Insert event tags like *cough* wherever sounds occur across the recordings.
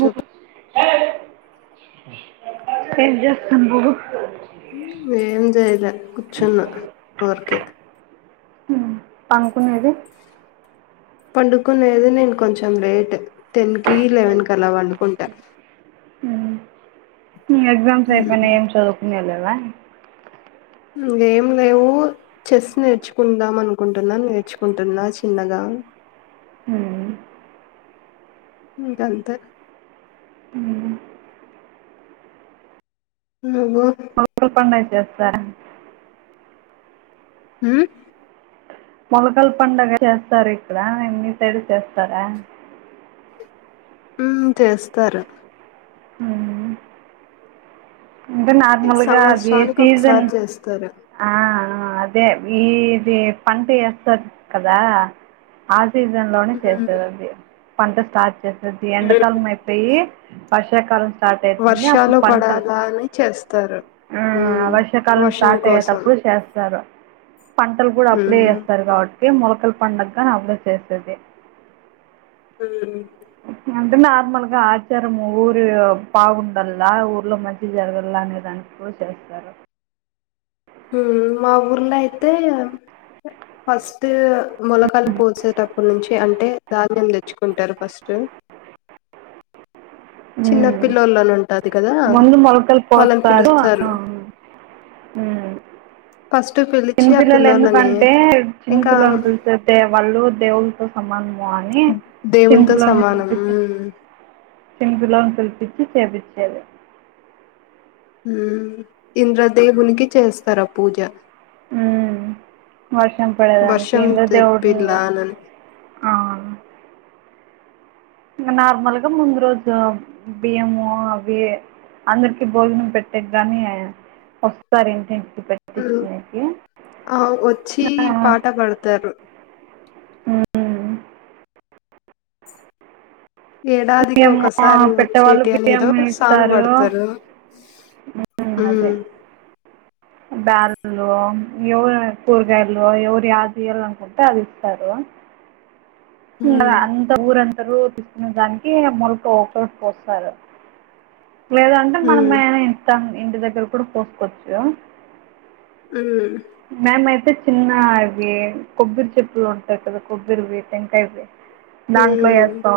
చెప్ ఏం చేస్తున్నరు ఏం చేయలే కూర్చున్నా ఊరికే మ్ పనుకునేది పండుకునేది నేను కొంచెం లేట్ టెన్ కి లేవన్ కి అలా పండుకుంటా నీ ఎగ్జామ్స్ అయిపోయినాయి ఏం చదువుకునేది లేదా ఏం లేవు చెస్ నేర్చుకుందాం అనుకుంటున్నా నేర్చుకుంటున్న చిన్నగా ఇంకా అంతే ఏమో ఊరు పని అయితే చేస్త హ్మ్ మొలకల పండుగ చేస్తారు ఇక్కడ మీ సైడ్ చేస్తారా హూ చేస్తారు మ్ అంటే ఈ నార్మల్ గా అది సంవత్సరానికి సీజన్ ఒకసారి చేస్తారు ఆ ఆ అదే ఇది పంట ఎస్తారు కదా ఆ సీజన్ లోనే ఉమ్ చేస్తారు అది పంట స్టార్ట్ చేస్ ప్రతి ఎండకాలం అయిపోయి వర్షాకాలం స్టార్ట్ అవుతుంది వర్షాలు అప్పుడు పంటలు పడాలని చేస్తారు వర్షం కోసం తేటపుడు చేస్తారు పంటలు కూడా అప్పుడే ఉమ్ ఏస్తారు కాబట్టి ఇదే మొలకల పండగా అందరూ చేసేది మ్ అంటే నార్మల్ గా ఆచారం ఊరి బాగుండల్ల ఊర్లో మంచి జరగల్ల అనే దానికి కూడా చేస్తారు మ్ మా ఊర్లో అయితే ఫస్ట్ మొలకలు పోసే టప్పునుంచి అంటే ధాన్యం తెచ్చుకుంటారు ఫస్ట్ చిన్నపిల్లోలని ఉంటాది కదా ముందు మొలకలు వాళ్ళని పోస్తారు పిలుస్తారు ఫస్ట్ పిలిచి ఆ చిన్నపిల్లలు పిల్లోలని ఎందుకంటే చిన్న ఇంకా పిల్లోల్లు చూస్తుంటే వాళ్ళు దేవుళ్ళతో సమానం కానీ దేవునితో చిన్నపిల్లలను సమానం పిలిపించి హ్మ్ చిన్నపిల్లలను పిలిపించి చేపి చేది ఇంద్ర దేవుని కి చేస్తారా పూజ మ్మ్. వర్షం పడదానికి వర్షం ఇంద్ర దేవున్ను తెప్పిలానని ఆ నార్మల్గా ముందు రోజు బియ్యము అవి అందరికి భోజనం పెట్టేగాని వస్తారు ఏంటి హ ఆ వచ్చి పాటా పాడతారు అ ఏడాదికి ఒకసారి పెట్టేవాళ్ళు వచ్చేటి అనేదో బియ్యం సాంగ్ ఇస్తారు పాడుతారు హ బేలల్లో ఎవరు కూరగాయలు ఎవరు యాది ఇయ్యాలే అనుకుంటే అది ఇస్తారు ఇంగా హ్మ్. అంత ఊరంతా ఇరు తీసుకునే దానికి మొలక ఒకట పోస్తారు లేదంటే హ్మ్. మనమైన ఇత్తం ఇంటి దగ్గర కూడ పోసుకోచ్చా హ్మ్. మేమైతే చిన్న ఇవి కొబ్బరి చెప్పులు ఉంటాయి కదా కొబ్బరివి టెంకాయ వి హ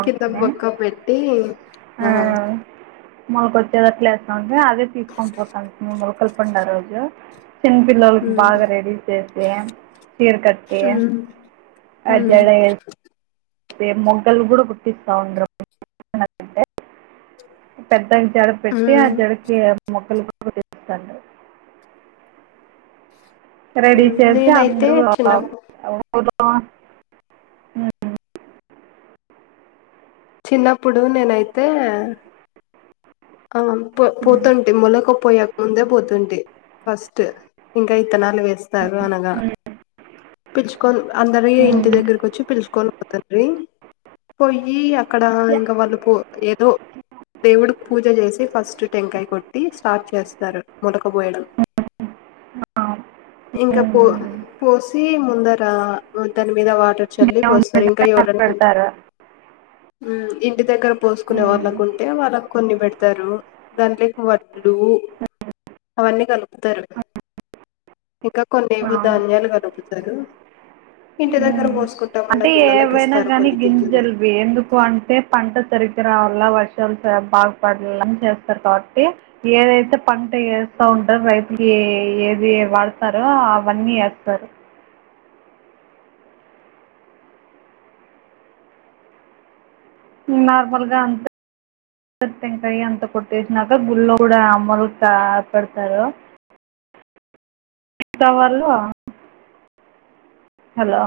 కింద గురక పెట్టి ఆ మాకొచ్చేదట్లేస్తాం హే అదే తీసుకొని పోతాంది ను లోకల్ వున్న రోజు చిన్నపిల్లోలకి హ్మ్. బాగా రెడీ చేసి చీర కట్టి హ్మ్. ఆ హ్మ్. జడ వేసి వే మొగ్గలు కూడా గుట్టిస్తావుండ్రి పెద్దాయ్ జడ పెట్టి ఆ హ్మ్. జడకి మొగ్గలు గు తన్నావ్ రెడీ హ్మ్. చేస్తే నేనైతే అందరు ఆ చిన్నప్పు గులక అ చిన్నప్పుడు నేనైతే ఆ పో ఉమ్, పోతుంటే మొలకపోయాక ముందే పోతుంది ఫస్ట్ ఇంకా ఇత్తనాలు ఏస్తారు అనగా ఉమ్, పిచ్చుకోన్ అందరి ఇంటి ఉమ్, దగ్గరకొచ్చి పిలుచుకోను పోతాండ్రి పోయి అక్కడ యా. ఇంకా వాళ్ళు పో ఏదో దేవుడు పూజ చేసి ఫస్ట్ టెంకాయ కొట్టి స్టార్ట్ చేస్తారు మొలక పోయడం ఉమ్, ఆ, ఇంకా పో ఉమ్, పోసి ముందర దాని మీద వాటర్ చెల్లి దేవుని పోస్తారు ఇంకా దగ్గర ఎవరన్నా ఉ పెడతారు ఇ ఇంటి దగ్గర పోసుకునే ఉమ్, వాళ్ళకు ఉంటే వాళ్ళ కొన్ని పెడతారు దాంట్లోకి వడ్లు అవన్నీ కలుపుతారు ఇంకా కొన్నివో అవును ధాన్యాలు కలుపుతారు ఇంటి దగ్గర పోసుకుంటామన్న అంటే పిల్లలకు ఏవైనా ఇస్తారు గాని కొన్ని గింజలు గింజలువి ఎందుకు అంటే పంట తరిగి దగ్ రావాల వర్షాలు బాగుపడని చేస్తారు కాబట్టి ఏదైతే పంట చేస్తా ఉంటారు రైతుకి ఏది వాడతారో అవన్నీ ఎస్తరు నార్మల్గా అంత టెంకాయ అంత కొట్టేసినాక గుళ్ళ కూడా *unintelligible* పెడతారు *unintelligible* వాళ్ళు హలో